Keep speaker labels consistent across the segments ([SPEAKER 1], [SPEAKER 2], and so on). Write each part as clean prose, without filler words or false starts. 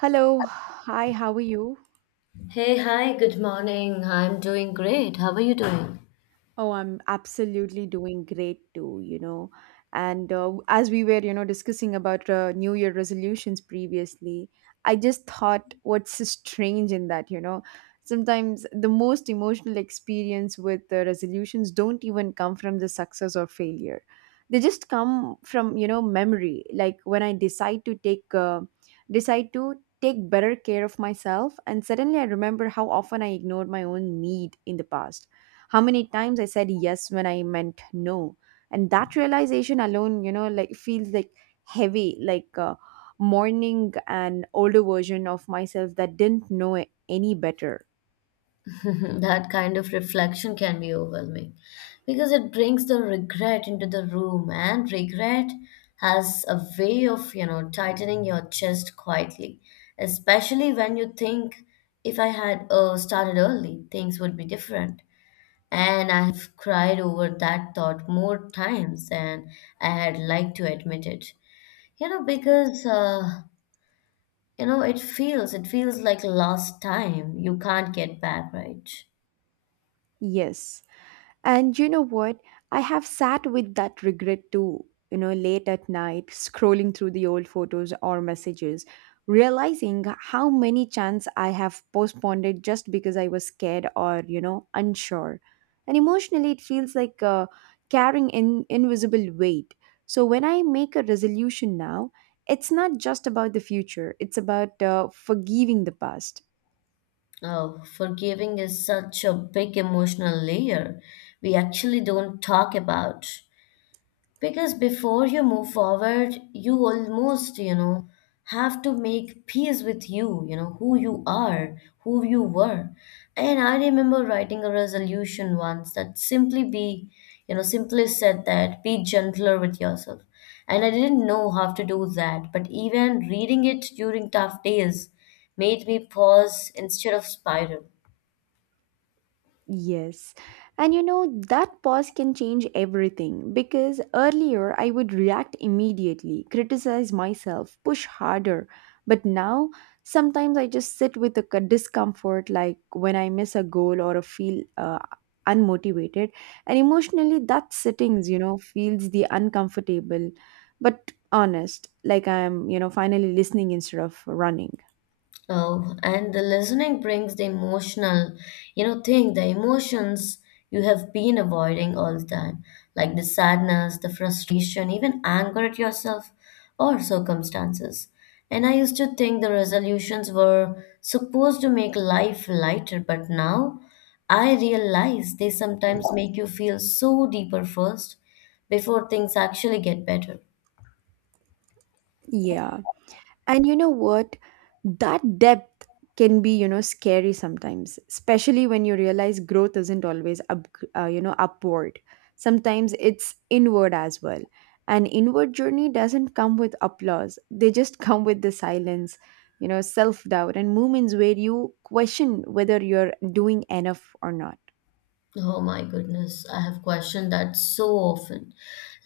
[SPEAKER 1] Hello, hi, how are you?
[SPEAKER 2] Hey, hi, good morning. I'm doing great. How are you doing?
[SPEAKER 1] Oh, I'm absolutely doing great too, you know. And as we were, discussing about New Year resolutions previously, I just thought what's so strange in that, you know. Sometimes the most emotional experience with the resolutions don't even come from the success or failure. They just come from, you know, memory. Like when I decide to take better care of myself, and suddenly I remember how often I ignored my own need in the past, how many times I said yes when I meant no. And that realization alone, you know, like feels like heavy, like mourning an older version of myself that didn't know any better.
[SPEAKER 2] That kind of reflection can be overwhelming because it brings the regret into the room, and regret has a way of, you know, tightening your chest quietly, especially when you think if I had started early, things would be different. And I have cried over that thought more times than I had liked to admit it. You know, because You know, it feels like lost time. You can't get back, right?
[SPEAKER 1] Yes. And you know what? I have sat with that regret too, you know, late at night, scrolling through the old photos or messages, realizing how many chances I have postponed it just because I was scared or, you know, unsure. And emotionally, it feels like carrying in invisible weight. So when I make a resolution now, it's not just about the future, it's about forgiving the past.
[SPEAKER 2] Oh, forgiving is such a big emotional layer we actually don't talk about. Because before you move forward, you almost, you know, have to make peace with you, you know, who you are, who you were. And I remember writing a resolution once that simply be, you know, simply said that be gentler with yourself. And I didn't know how to do that, but even reading it during tough days made me pause instead of spiral.
[SPEAKER 1] Yes. And you know, that pause can change everything, because earlier I would react immediately, criticize myself, push harder. But now, sometimes I just sit with a discomfort, like when I miss a goal or a feel unmotivated. And emotionally, that sittings, you know, feels the uncomfortable, but honest, like I'm, you know, finally listening instead of running.
[SPEAKER 2] Oh, and the listening brings the emotional, you know, thing, the emotions you have been avoiding all the time, like the sadness, the frustration, even anger at yourself or circumstances. And I used to think the resolutions were supposed to make life lighter, but now I realize they sometimes make you feel so deeper first before things actually get better.
[SPEAKER 1] Yeah. And you know what? That depth can be, you know, scary sometimes, especially when you realize growth isn't always upward. Sometimes it's inward as well. An inward journey doesn't come with applause. They just come with the silence, you know, self-doubt and moments where you question whether you're doing enough or not.
[SPEAKER 2] Oh my goodness, I have questioned that so often.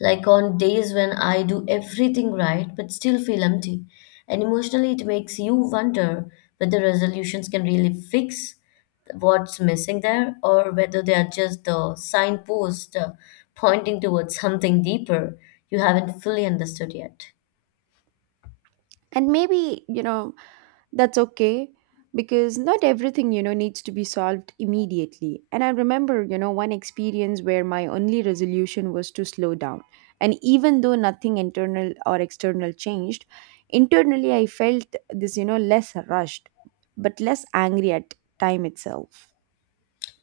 [SPEAKER 2] Like on days when I do everything right but still feel empty. And emotionally, it makes you wonder whether resolutions can really fix what's missing there or whether they are just the signpost pointing towards something deeper you haven't fully understood yet.
[SPEAKER 1] And maybe, you know, that's okay, because not everything, you know, needs to be solved immediately. And I remember, you know, one experience where my only resolution was to slow down. And even though nothing internal or external changed, internally I felt this, you know, less rushed, but less angry at time itself.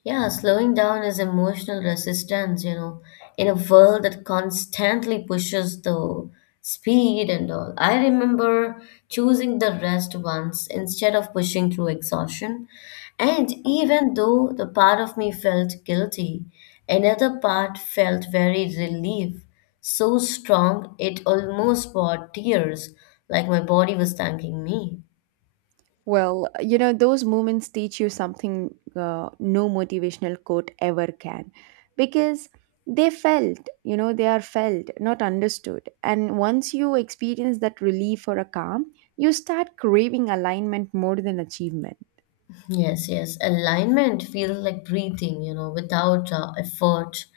[SPEAKER 2] Yeah, slowing down is emotional resistance, you know, in a world that constantly pushes the speed and all. I remember choosing the rest once instead of pushing through exhaustion. And even though the part of me felt guilty, another part felt very relief, so strong it almost brought tears, like my body was thanking me.
[SPEAKER 1] Well, you know, those moments teach you something no motivational quote ever can, because they felt, they are felt, not understood. And once you experience that relief or a calm, you start craving alignment more than achievement.
[SPEAKER 2] Yes, yes. Alignment feels like breathing, you know, without effort,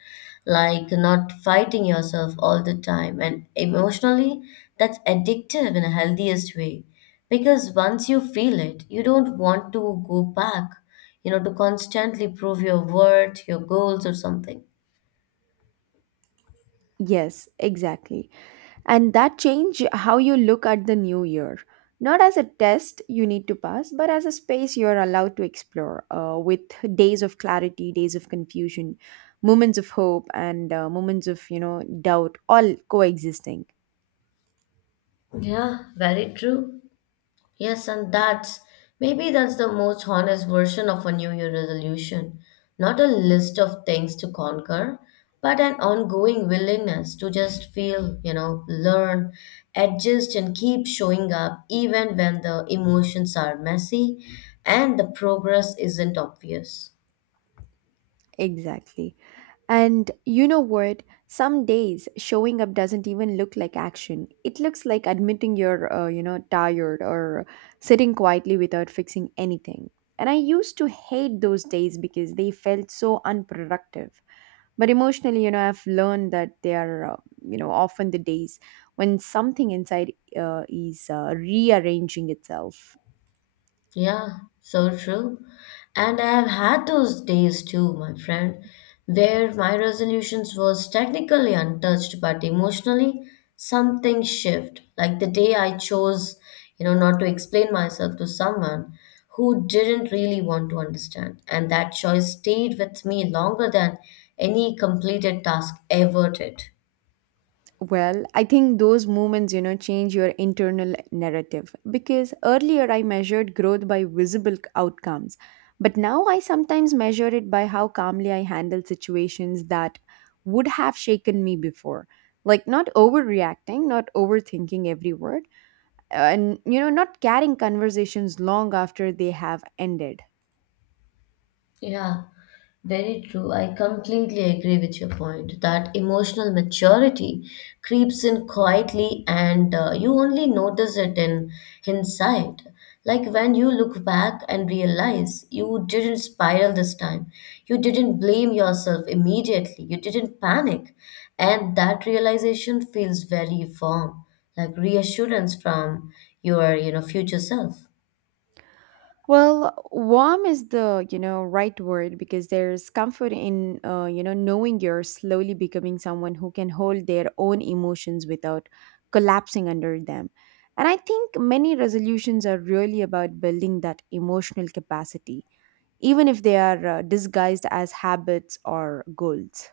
[SPEAKER 2] like not fighting yourself all the time. And emotionally, that's addictive in a healthiest way. Because once you feel it, you don't want to go back, you know, to constantly prove your worth, your goals, or something.
[SPEAKER 1] Yes, exactly. And that change how you look at the new year, not as a test you need to pass but as a space you're allowed to explore, with days of clarity, days of confusion, moments of hope and, moments of, you know, doubt, all coexisting.
[SPEAKER 2] Yeah, very true. Yes, and that's maybe that's the most honest version of a New Year resolution. Not a list of things to conquer, but an ongoing willingness to just feel, you know, learn, adjust, and keep showing up even when the emotions are messy and the progress isn't obvious.
[SPEAKER 1] Exactly. And you know what? Some days showing up doesn't even look like action. It looks like admitting you're, you know, tired, or sitting quietly without fixing anything. And I used to hate those days because they felt so unproductive. But emotionally, you know, I've learned that they are, you know, often the days when something inside is rearranging itself.
[SPEAKER 2] Yeah, so true. And I have had those days too, my friend, where my resolutions was technically untouched, but emotionally something shift. Like the day I chose, you know, not to explain myself to someone who didn't really want to understand. And that choice stayed with me longer than any completed task ever did.
[SPEAKER 1] Well, I think those moments, you know, change your internal narrative, because earlier I measured growth by visible outcomes, but now I sometimes measure it by how calmly I handle situations that would have shaken me before. Like not overreacting, not overthinking every word, and you know, not carrying conversations long after they have ended.
[SPEAKER 2] Yeah, very true. I completely agree with your point that emotional maturity creeps in quietly and you only notice it in hindsight. Like when you look back and realize you didn't spiral this time, you didn't blame yourself immediately, you didn't panic. And that realization feels very warm, like reassurance from your, you know, future self.
[SPEAKER 1] Well, warm is the, you know, right word, because there's comfort in, you know, knowing you're slowly becoming someone who can hold their own emotions without collapsing under them. And I think many resolutions are really about building that emotional capacity, even if they are disguised as habits or goals.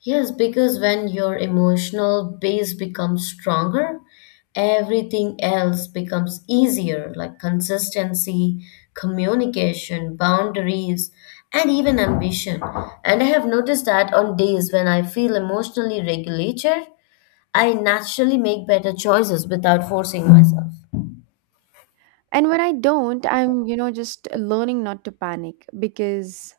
[SPEAKER 2] Yes, because when your emotional base becomes stronger, everything else becomes easier, like consistency, communication, boundaries, and even ambition. And I have noticed that on days when I feel emotionally regulated, I naturally make better choices without forcing myself.
[SPEAKER 1] And when I don't, I'm, you know, just learning not to panic, because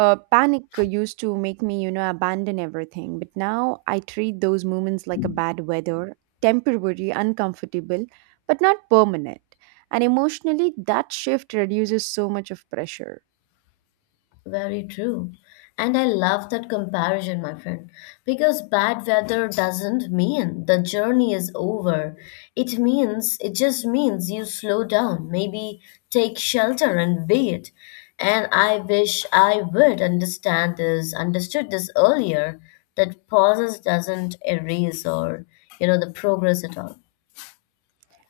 [SPEAKER 1] Panic used to make me, you know, abandon everything, but now I treat those moments like a bad weather, temporary, uncomfortable, but not permanent. And emotionally, that shift reduces so much of pressure.
[SPEAKER 2] Very true. And I love that comparison, my friend, because bad weather doesn't mean the journey is over. It just means you slow down, maybe take shelter and wait. And I wish I would understood this earlier, that pauses doesn't erase or, you know, the progress at all.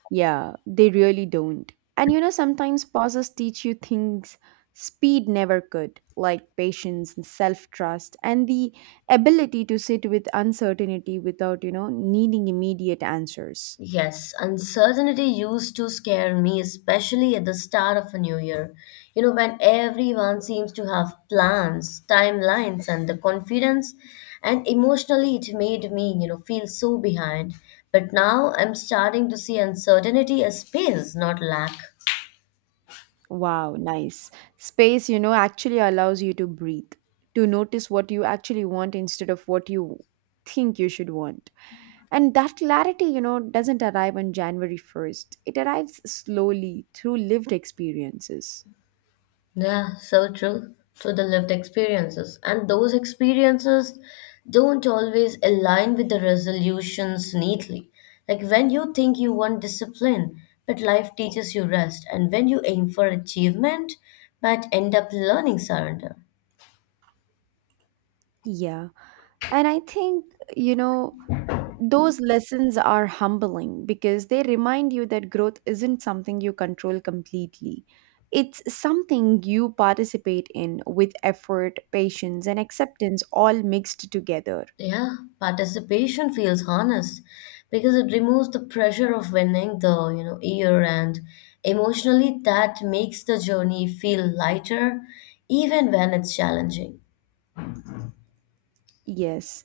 [SPEAKER 1] Yeah, they really don't. And you know, sometimes pauses teach you things speed never could, like patience and self trust, and the ability to sit with uncertainty without, you know, needing immediate answers.
[SPEAKER 2] Yes, uncertainty used to scare me, especially at the start of a new year. You know, when everyone seems to have plans, timelines, and the confidence, and emotionally it made me, you know, feel so behind. But now I'm starting to see uncertainty as space, not lack.
[SPEAKER 1] Wow, nice. Space, you know, actually allows you to breathe, to notice what you actually want instead of what you think you should want. And that clarity, you know, doesn't arrive on January 1st. It arrives slowly through lived experiences.
[SPEAKER 2] Yeah, so true. So the lived experiences. And those experiences don't always align with the resolutions neatly. Like when you think you want discipline, but life teaches you rest. And when you aim for achievement, but end up learning surrender.
[SPEAKER 1] Yeah. And I think, you know, those lessons are humbling because they remind you that growth isn't something you control completely. It's something you participate in with effort, patience, and acceptance all mixed together.
[SPEAKER 2] Yeah, participation feels honest because it removes the pressure of winning the, you know, year and emotionally that makes the journey feel lighter even when it's challenging.
[SPEAKER 1] Yes.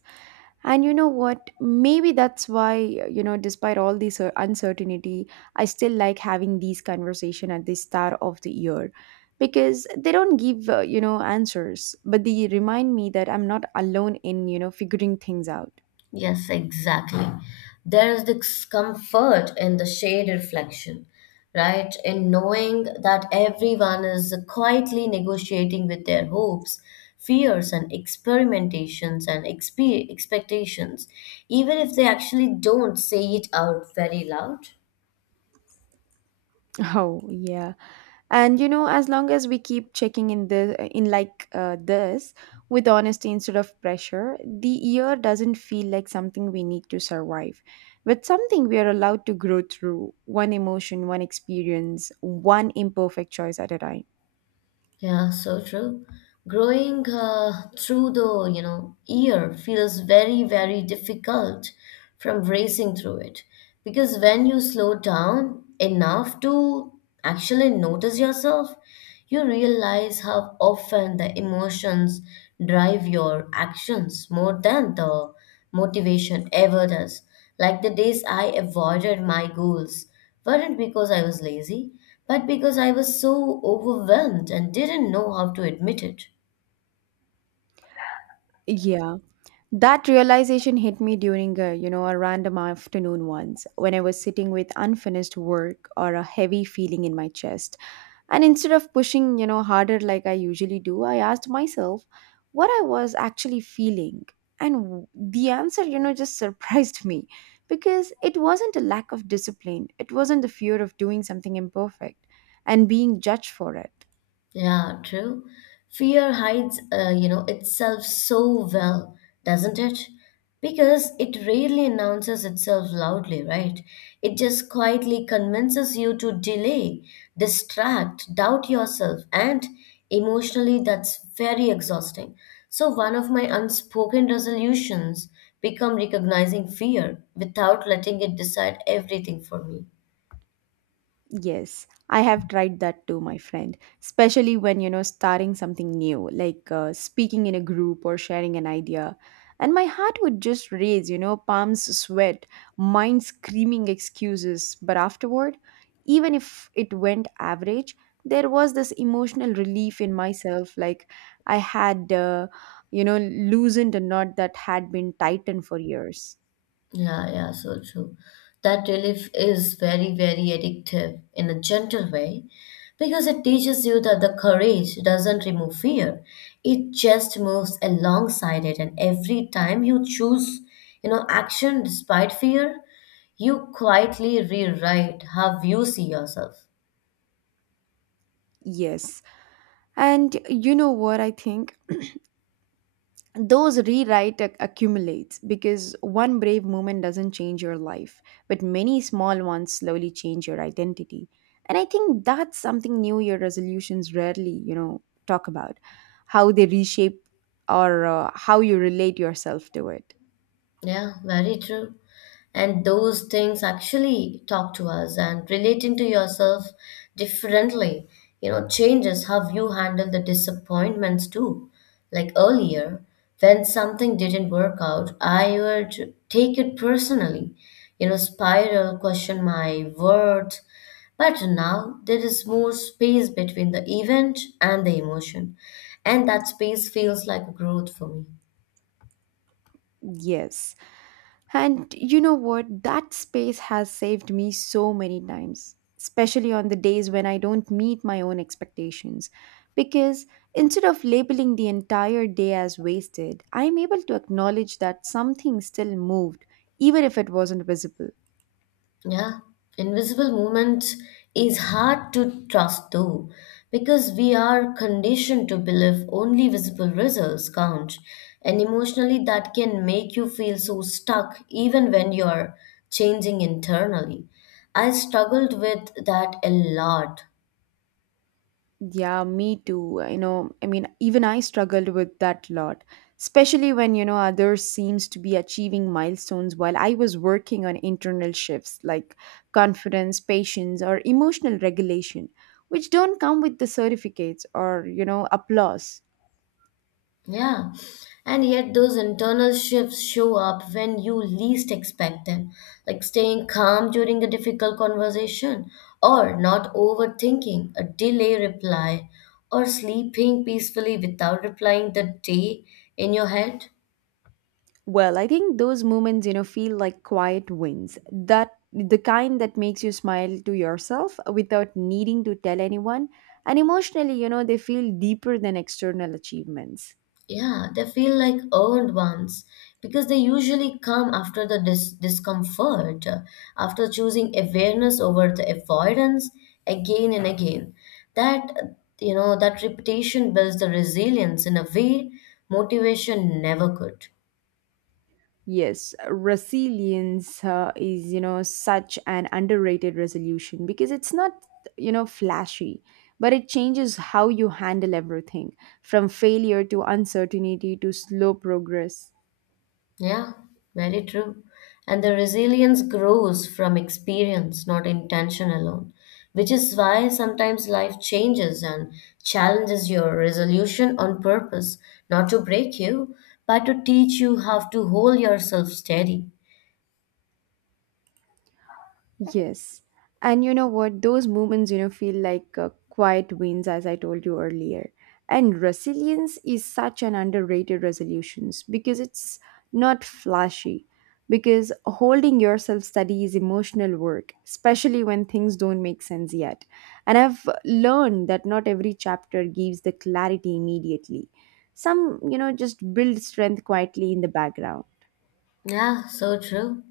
[SPEAKER 1] And you know what? Maybe that's why, you know, despite all this uncertainty, I still like having these conversation at the start of the year, because they don't give, you know, answers, but they remind me that I'm not alone in, you know, figuring things out.
[SPEAKER 2] Yes, exactly. There is this comfort in the shade reflection, right? In knowing that everyone is quietly negotiating with their hopes, fears, and experimentations and expectations, even if they actually don't say it out very loud.
[SPEAKER 1] Oh yeah, and you know, as long as we keep checking in the in like this with honesty instead of pressure, the year doesn't feel like something we need to survive, but something we are allowed to grow through, one emotion, one experience, one imperfect choice at a time.
[SPEAKER 2] Yeah, so true. Growing through the, you know, ear feels very, very difficult from racing through it. Because when you slow down enough to actually notice yourself, you realize how often the emotions drive your actions more than the motivation ever does. Like the days I avoided my goals weren't because I was lazy, but because I was so overwhelmed and didn't know how to admit it.
[SPEAKER 1] Yeah, that realization hit me during a, you know, a random afternoon once when I was sitting with unfinished work or a heavy feeling in my chest. And instead of pushing, you know, harder like I usually do, I asked myself what I was actually feeling. And the answer, you know, just surprised me, because it wasn't a lack of discipline. It wasn't the fear of doing something imperfect and being judged for it.
[SPEAKER 2] Yeah, true. Fear hides, you know, itself so well, doesn't it? Because it rarely announces itself loudly, right? It just quietly convinces you to delay, distract, doubt yourself, and emotionally, that's very exhausting. So, one of my unspoken resolutions become recognizing fear without letting it decide everything for me.
[SPEAKER 1] Yes, I have tried that too, my friend. Especially when, you know, starting something new, like speaking in a group or sharing an idea. And my heart would just race, you know, palms sweat, mind screaming excuses. But afterward, even if it went average, there was this emotional relief in myself, like I had, you know, loosened a knot that had been tightened for years.
[SPEAKER 2] Yeah, so true. That relief is very, very addictive in a gentle way because it teaches you that the courage doesn't remove fear. It just moves alongside it. And every time you choose, you know, action despite fear, you quietly rewrite how you see yourself.
[SPEAKER 1] Yes. And you know what I think? Those rewrite accumulates, because one brave moment doesn't change your life, but many small ones slowly change your identity. And I think that's something New Year resolutions rarely, you know, talk about, how they reshape or how you relate yourself to it.
[SPEAKER 2] Yeah, very true. And those things actually talk to us and relating to yourself differently, you know, changes how you handle the disappointments too. Like earlier when something didn't work out, I would take it personally, you know, spiral, question my worth. But now there is more space between the event and the emotion, and that space feels like growth for me.
[SPEAKER 1] Yes. And you know what? That space has saved me so many times, especially on the days when I don't meet my own expectations. Because instead of labeling the entire day as wasted, I am able to acknowledge that something still moved, even if it wasn't visible.
[SPEAKER 2] Yeah, invisible movement is hard to trust though, because we are conditioned to believe only visible results count, and emotionally that can make you feel so stuck even when you're changing internally. I struggled with that a lot.
[SPEAKER 1] Yeah, me too. You know, I mean, even I struggled with that lot, especially when, you know, others seems to be achieving milestones while I was working on internal shifts like confidence, patience, or emotional regulation, which don't come with the certificates or, you know, applause.
[SPEAKER 2] Yeah, and yet those internal shifts show up when you least expect them, like staying calm during a difficult conversation, or not overthinking a delay reply, or sleeping peacefully without replying the day in your head.
[SPEAKER 1] Well, I think those moments, you know, feel like quiet wins. That the kind that makes you smile to yourself without needing to tell anyone. And emotionally, you know, they feel deeper than external achievements.
[SPEAKER 2] Yeah, they feel like earned ones because they usually come after the discomfort, after choosing awareness over the avoidance again and again. That, uh, you know, that repetition builds the resilience in a way motivation never could.
[SPEAKER 1] Yes, resilience is, you know, such an underrated resolution because it's not, you know, flashy, but it changes how you handle everything from failure to uncertainty to slow progress.
[SPEAKER 2] Yeah, very true. And the resilience grows from experience, not intention alone, which is why sometimes life changes and challenges your resolution on purpose, not to break you, but to teach you how to hold yourself steady.
[SPEAKER 1] Yes. And you know what? Those moments, you know, feel like quiet wins, as I told you earlier. And resilience is such an underrated resolutions because it's not flashy. Because holding yourself steady is emotional work, especially when things don't make sense yet. And I've learned that not every chapter gives the clarity immediately. Some, you know, just build strength quietly in the background.
[SPEAKER 2] Yeah, so true.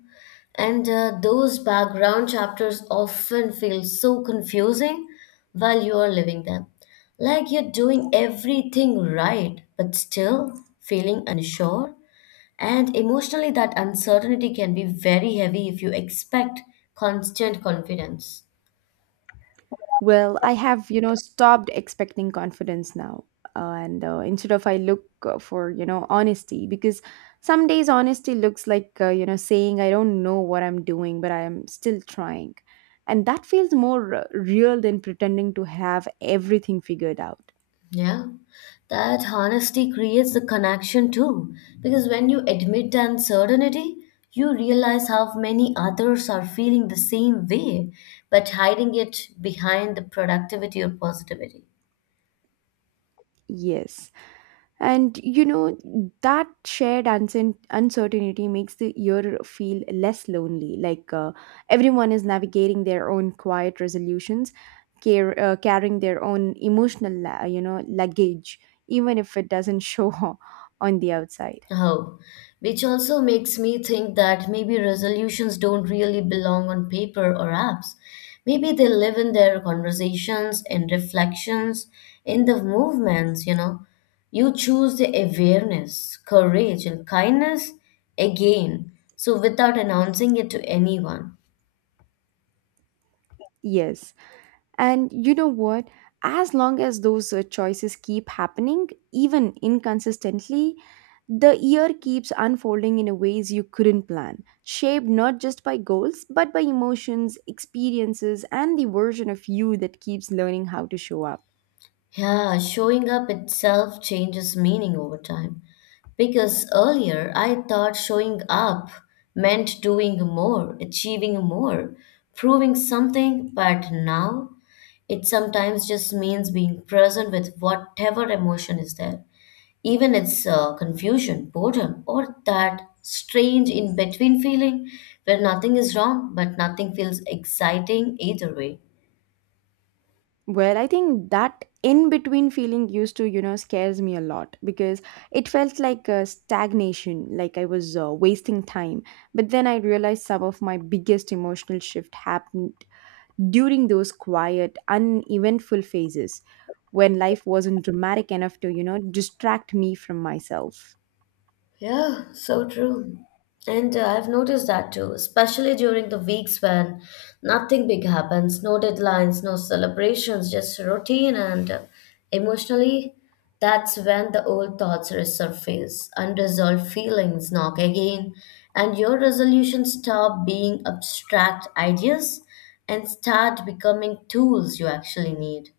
[SPEAKER 2] And those background chapters often feel so confusing while you are living them. Like you're doing everything right, but still feeling unsure. And emotionally, that uncertainty can be very heavy if you expect constant confidence.
[SPEAKER 1] Well, I have, you know, stopped expecting confidence now. And instead of I look for, you know, honesty, because some days honesty looks like, you know, saying I don't know what I'm doing, but I am still trying. And that feels more real than pretending to have everything figured out.
[SPEAKER 2] Yeah. That honesty creates the connection too. Because when you admit the uncertainty, you realize how many others are feeling the same way, but hiding it behind the productivity or positivity.
[SPEAKER 1] Yes. And you know, that shared uncertainty makes the year feel less lonely. Like everyone is navigating their own quiet resolutions, carrying their own emotional, you know, luggage, even if it doesn't show on the outside.
[SPEAKER 2] Oh, which also makes me think that maybe resolutions don't really belong on paper or apps. Maybe they live in their conversations, in reflections, in the movements, you know. You choose the awareness, courage, and kindness again, so without announcing it to anyone.
[SPEAKER 1] Yes. And you know what? As long as those choices keep happening, even inconsistently, the year keeps unfolding in a ways you couldn't plan, shaped not just by goals, but by emotions, experiences, and the version of you that keeps learning how to show up.
[SPEAKER 2] Yeah, showing up itself changes meaning over time. Because earlier I thought showing up meant doing more, achieving more, proving something, but now it sometimes just means being present with whatever emotion is there. Even it's confusion, boredom, or that strange in between feeling where nothing is wrong, but nothing feels exciting either way.
[SPEAKER 1] Well, I think that in between feeling used to, you know, scares me a lot, because it felt like a stagnation, like I was wasting time. But then I realized some of my biggest emotional shift happened during those quiet, uneventful phases when life wasn't dramatic enough to, you know, distract me from myself.
[SPEAKER 2] Yeah, so true. And I've noticed that too, especially during the weeks when nothing big happens, no deadlines, no celebrations, just routine. And emotionally, that's when the old thoughts resurface, unresolved feelings knock again, and your resolutions stop being abstract ideas and start becoming tools you actually need.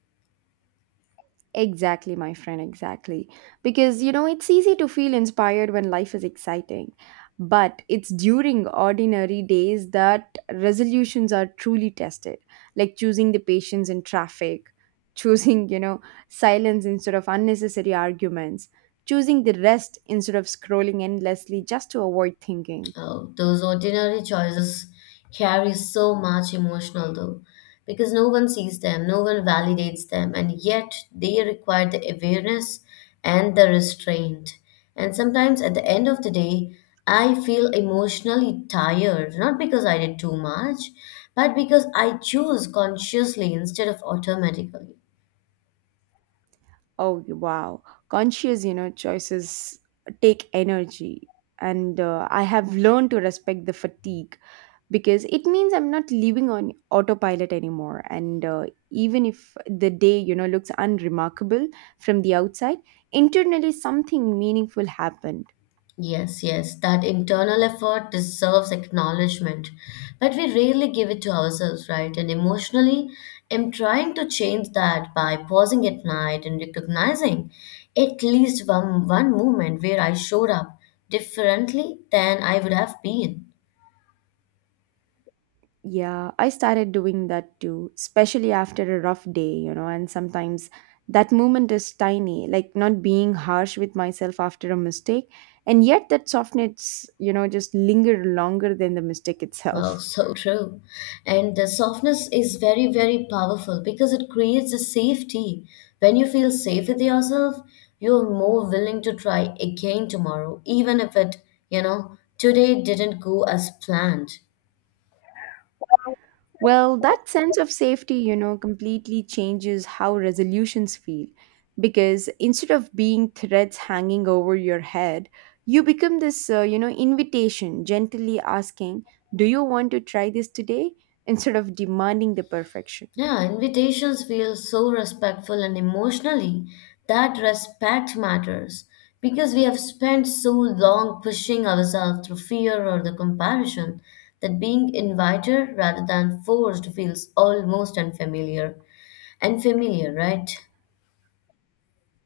[SPEAKER 1] Exactly, my friend, exactly. Because, you know, it's easy to feel inspired when life is exciting. But it's during ordinary days that resolutions are truly tested, like choosing the patience in traffic, choosing, you know, silence instead of unnecessary arguments, choosing the rest instead of scrolling endlessly just to avoid thinking.
[SPEAKER 2] Oh, those ordinary choices carry so much emotional though, because no one sees them, no one validates them, and yet they require the awareness and the restraint. And sometimes at the end of the day, I feel emotionally tired, not because I did too much, but because I choose consciously instead of automatically.
[SPEAKER 1] Oh, wow. Conscious, you know, choices take energy. And I have learned to respect the fatigue because it means I'm not living on autopilot anymore. And Even if the day, you know, looks unremarkable from the outside, internally something meaningful happened.
[SPEAKER 2] Yes, yes, that internal effort deserves acknowledgement, but we rarely give it to ourselves, right? And emotionally, I'm trying to change that by pausing at night and recognizing at least one moment where I showed up differently than I would have been.
[SPEAKER 1] Yeah, I started doing that too, especially after a rough day, you know, and sometimes that moment is tiny, like not being harsh with myself after a mistake. And yet that softness, you know, just linger longer than the mistake
[SPEAKER 2] Oh,
[SPEAKER 1] itself.
[SPEAKER 2] so true. And the softness is very, very powerful because it creates a safety. When you feel safe with yourself, you're more willing to try again tomorrow, even if today didn't go as planned.
[SPEAKER 1] Well, that sense of safety, you know, completely changes how resolutions feel. Because instead of being threats hanging over your head, you become this, you know, invitation gently asking, do you want to try this today, instead of demanding the perfection?
[SPEAKER 2] Yeah, invitations feel so respectful, and emotionally that respect matters because we have spent so long pushing ourselves through fear or the comparison that being invited rather than forced feels almost unfamiliar and familiar, right?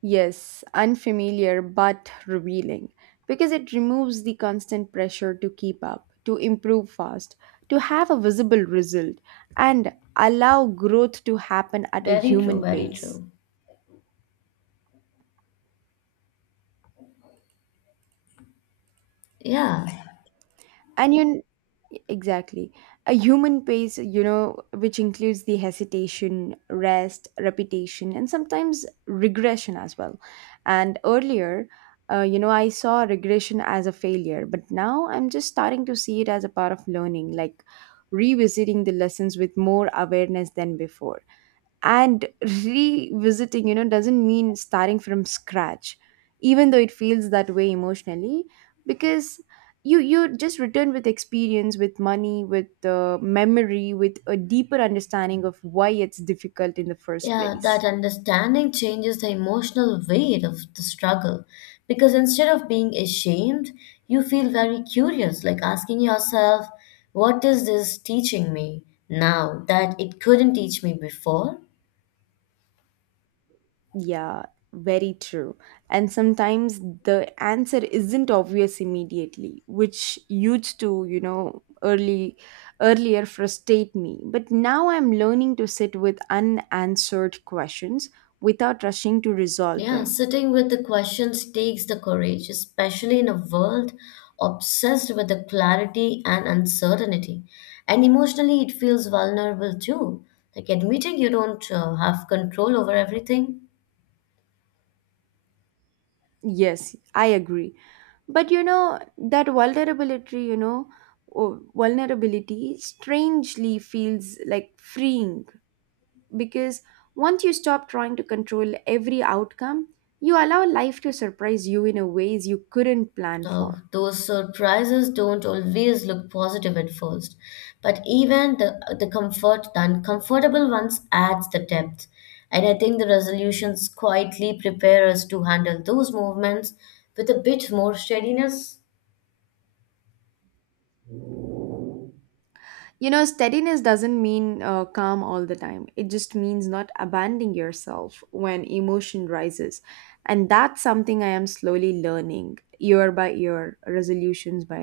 [SPEAKER 1] Yes, unfamiliar but revealing, because it removes the constant pressure to keep up, to improve fast, to have a visible result, and allow growth to happen at a
[SPEAKER 2] Very true,
[SPEAKER 1] human
[SPEAKER 2] very
[SPEAKER 1] pace.
[SPEAKER 2] true. Yeah.
[SPEAKER 1] And you, exactly, a human pace, you know, which includes the hesitation, rest, repetition, and sometimes regression as well. And earlier, you know, I saw regression as a failure, but now I'm just starting to see it as a part of learning, like revisiting the lessons with more awareness than before. And revisiting, you know, doesn't mean starting from scratch, even though it feels that way emotionally, because you just return with experience, with money, with memory, with a deeper understanding of why it's difficult in the first
[SPEAKER 2] Yeah,
[SPEAKER 1] place.
[SPEAKER 2] that understanding changes the emotional weight of the struggle, because instead of being ashamed, you feel very curious, like asking yourself, what is this teaching me now that it couldn't teach me before?
[SPEAKER 1] Yeah, very true. And sometimes the answer isn't obvious immediately, which used to, you know, early earlier frustrate me. But now I'm learning to sit with unanswered questions without rushing to resolve
[SPEAKER 2] Yeah,
[SPEAKER 1] them.
[SPEAKER 2] sitting with the questions takes the courage, especially in a world obsessed with the clarity and uncertainty. And emotionally, it feels vulnerable too, like admitting you don't have control over everything.
[SPEAKER 1] Yes, I agree. But you know, that vulnerability, you know, oh, vulnerability strangely feels like freeing. Because once you stop trying to control every outcome, you allow life to surprise you in a ways you couldn't plan
[SPEAKER 2] Now,
[SPEAKER 1] for.
[SPEAKER 2] those surprises don't always look positive at first, but even the comfort, the uncomfortable ones adds the depth. And I think the resolutions quietly prepare us to handle those movements with a bit more steadiness.
[SPEAKER 1] You know, steadiness doesn't mean calm all the time. It just means not abandoning yourself when emotion rises. And that's something I am slowly learning year by year, resolutions by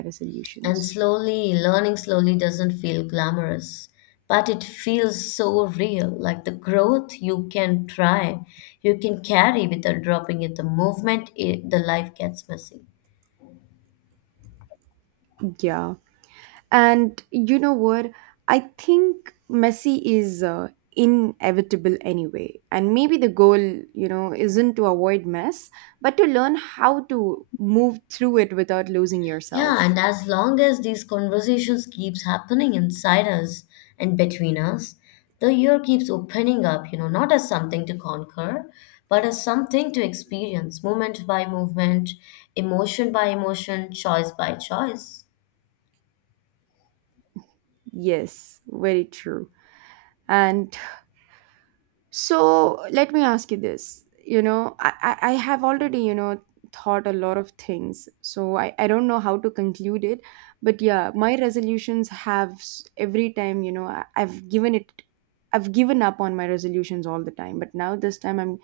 [SPEAKER 2] And
[SPEAKER 1] resolutions.
[SPEAKER 2] slowly, learning slowly doesn't feel glamorous, but it feels so real, like the growth you can try, you can carry without dropping it. The movement, it, the life gets messy.
[SPEAKER 1] Yeah. And you know what? I think Messi is inevitable anyway. And maybe the goal, you know, isn't to avoid mess, but to learn how to move through it without losing
[SPEAKER 2] Yeah,
[SPEAKER 1] yourself.
[SPEAKER 2] and as long as these conversations keeps happening inside us and between us, the year keeps opening up, you know, not as something to conquer, but as something to experience, moment by moment, emotion by emotion, choice by choice.
[SPEAKER 1] Yes, very true. And so let me ask you this. You know, I have already, you know, thought a lot of things. So I don't know how to conclude it. But yeah, my resolutions have every time, you know, I've given up on my resolutions all the time. But now this time I'm,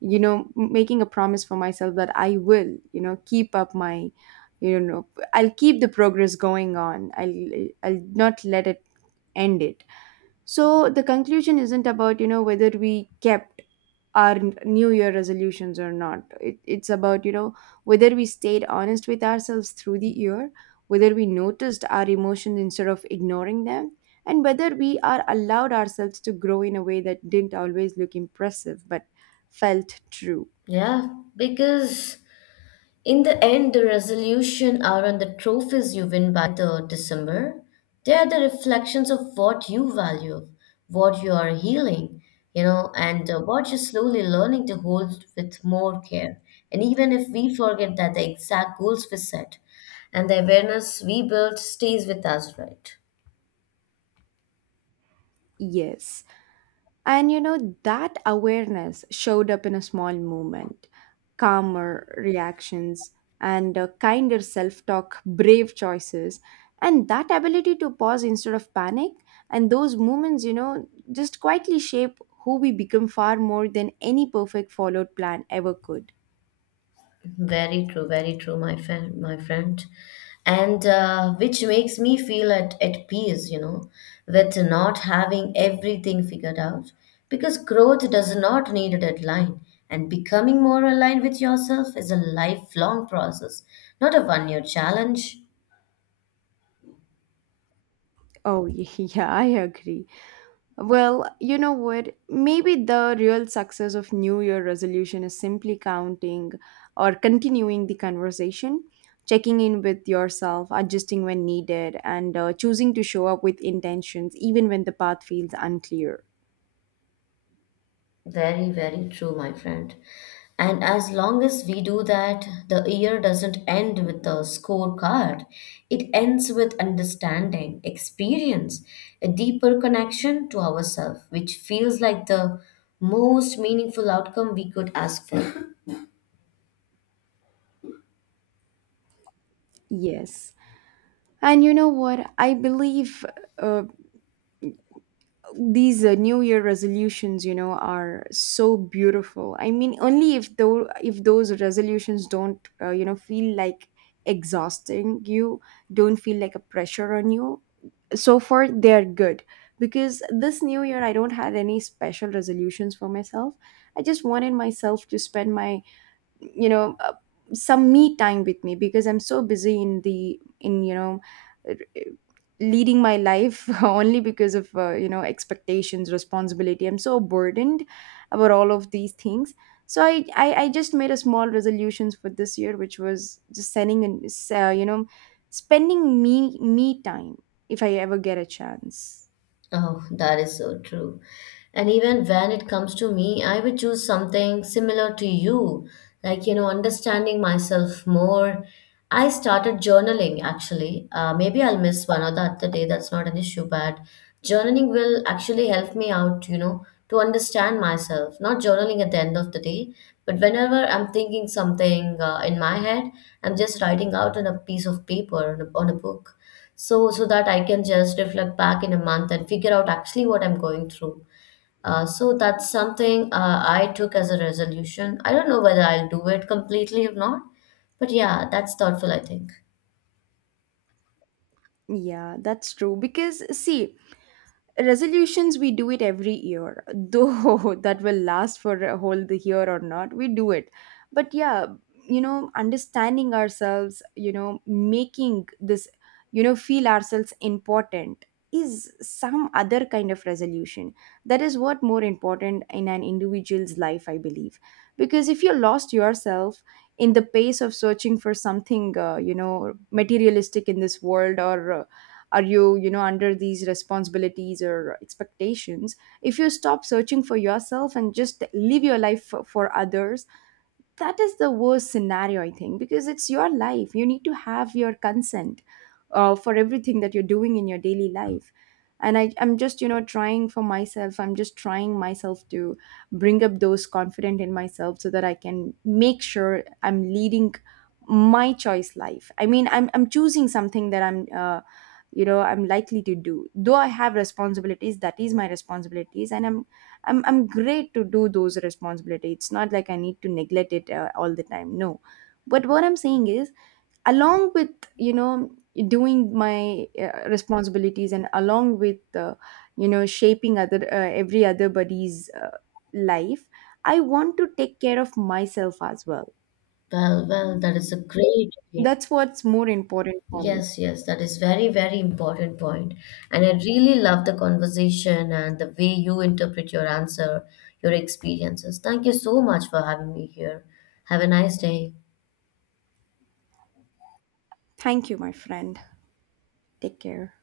[SPEAKER 1] you know, making a promise for myself that I will, you know, keep up my, you know, I'll keep the progress going on. I'll not let it end it. So the conclusion isn't about, you know, whether we kept our new year resolutions or not, it, it's about, you know, whether we stayed honest with ourselves through the year, whether we noticed our emotions instead of ignoring them, and whether we are allowed ourselves to grow in a way that didn't always look impressive but felt true.
[SPEAKER 2] Yeah, because in the end, the resolution aren't the trophies you win by the December. They are the reflections of what you value, what you are healing, you know, and what you're slowly learning to hold with more care. And even if we forget that, the exact goals we set and the awareness we build stays with us, right?
[SPEAKER 1] Yes. And you know, that awareness showed up in a small movement, calmer reactions, and a kinder self talk, brave choices. And that ability to pause instead of panic, and those moments, you know, just quietly shape who we become far more than any perfect followed plan ever could.
[SPEAKER 2] Very true, my friend, my friend. And which makes me feel at peace, you know, with not having everything figured out. Because growth does not need a deadline, and becoming more aligned with yourself is a lifelong process, not a one year challenge.
[SPEAKER 1] Oh, yeah, I agree. Well, you know what? Maybe the real success of New Year resolution is simply counting or continuing the conversation, checking in with yourself, adjusting when needed, and choosing to show up with intentions even when the path feels unclear.
[SPEAKER 2] Very, very true, my friend. And as long as we do that, the year doesn't end with the scorecard. It ends with understanding, experience, a deeper connection to ourselves, which feels like the most meaningful outcome we could ask for.
[SPEAKER 1] Yes. And you know what? I believe uh, these new year resolutions, you know, are so beautiful. I mean, only if though, if those resolutions don't, you know, feel like exhausting you, don't feel like a pressure on you, so far they're good. Because this new year I don't had any special resolutions for myself. I just wanted myself to spend my, you know, some me time with me, because I'm so busy in the in you know, r- leading my life only because of, you know, expectations, responsibility. I'm so burdened about all of these things. So I just made a small resolutions for this year, which was just sending and, you know, spending me time if I ever get a chance.
[SPEAKER 2] Oh, that is so true. And even when it comes to me, I would choose something similar to you, like, you know, understanding myself more. I started journaling actually. Maybe I'll miss one or the other day, that's not an issue, but journaling will actually help me out, you know, to understand myself, not journaling at the end of the day, but whenever I'm thinking something in my head, I'm just writing out on a piece of paper, on a book, so that I can just reflect back in a month and figure out actually what I'm going through. So that's something I took as a resolution. I don't know whether I'll do it completely or not, but yeah, that's thoughtful, I think.
[SPEAKER 1] Yeah, that's true, because see, resolutions we do it every year, though that will last for a whole the year or not, we do it. But yeah, you know, understanding ourselves, you know, making this, you know, feel ourselves important is some other kind of resolution. That is what more important in an individual's life I believe, because if you lost yourself in the pace of searching for something, you know, materialistic in this world, or are you, you know, under these responsibilities or expectations, if you stop searching for yourself and just live your life for others, that is the worst scenario I think, because it's your life, you need to have your consent for everything that you're doing in your daily life. And I'm just, you know, trying for myself, I'm just trying myself to bring up those confident in myself, so that I can make sure I'm leading my choice life. I mean, I'm choosing something that I'm, you know, I'm likely to do. Though I have responsibilities, that is my responsibilities, and I'm great to do those responsibilities. It's not like I need to neglect it all the time, no. But what I'm saying is, along with, you know, doing my responsibilities, and along with, you know, shaping other every other body's life, I want to take care of myself as well.
[SPEAKER 2] Well, well, that is a great way.
[SPEAKER 1] That's what's more important for me.
[SPEAKER 2] Yes, yes, that is very, very important point. And I really love the conversation and the way you interpret your answer, your experiences. Thank you so much for having me here. Have a nice day.
[SPEAKER 1] Thank you, my friend. Take care.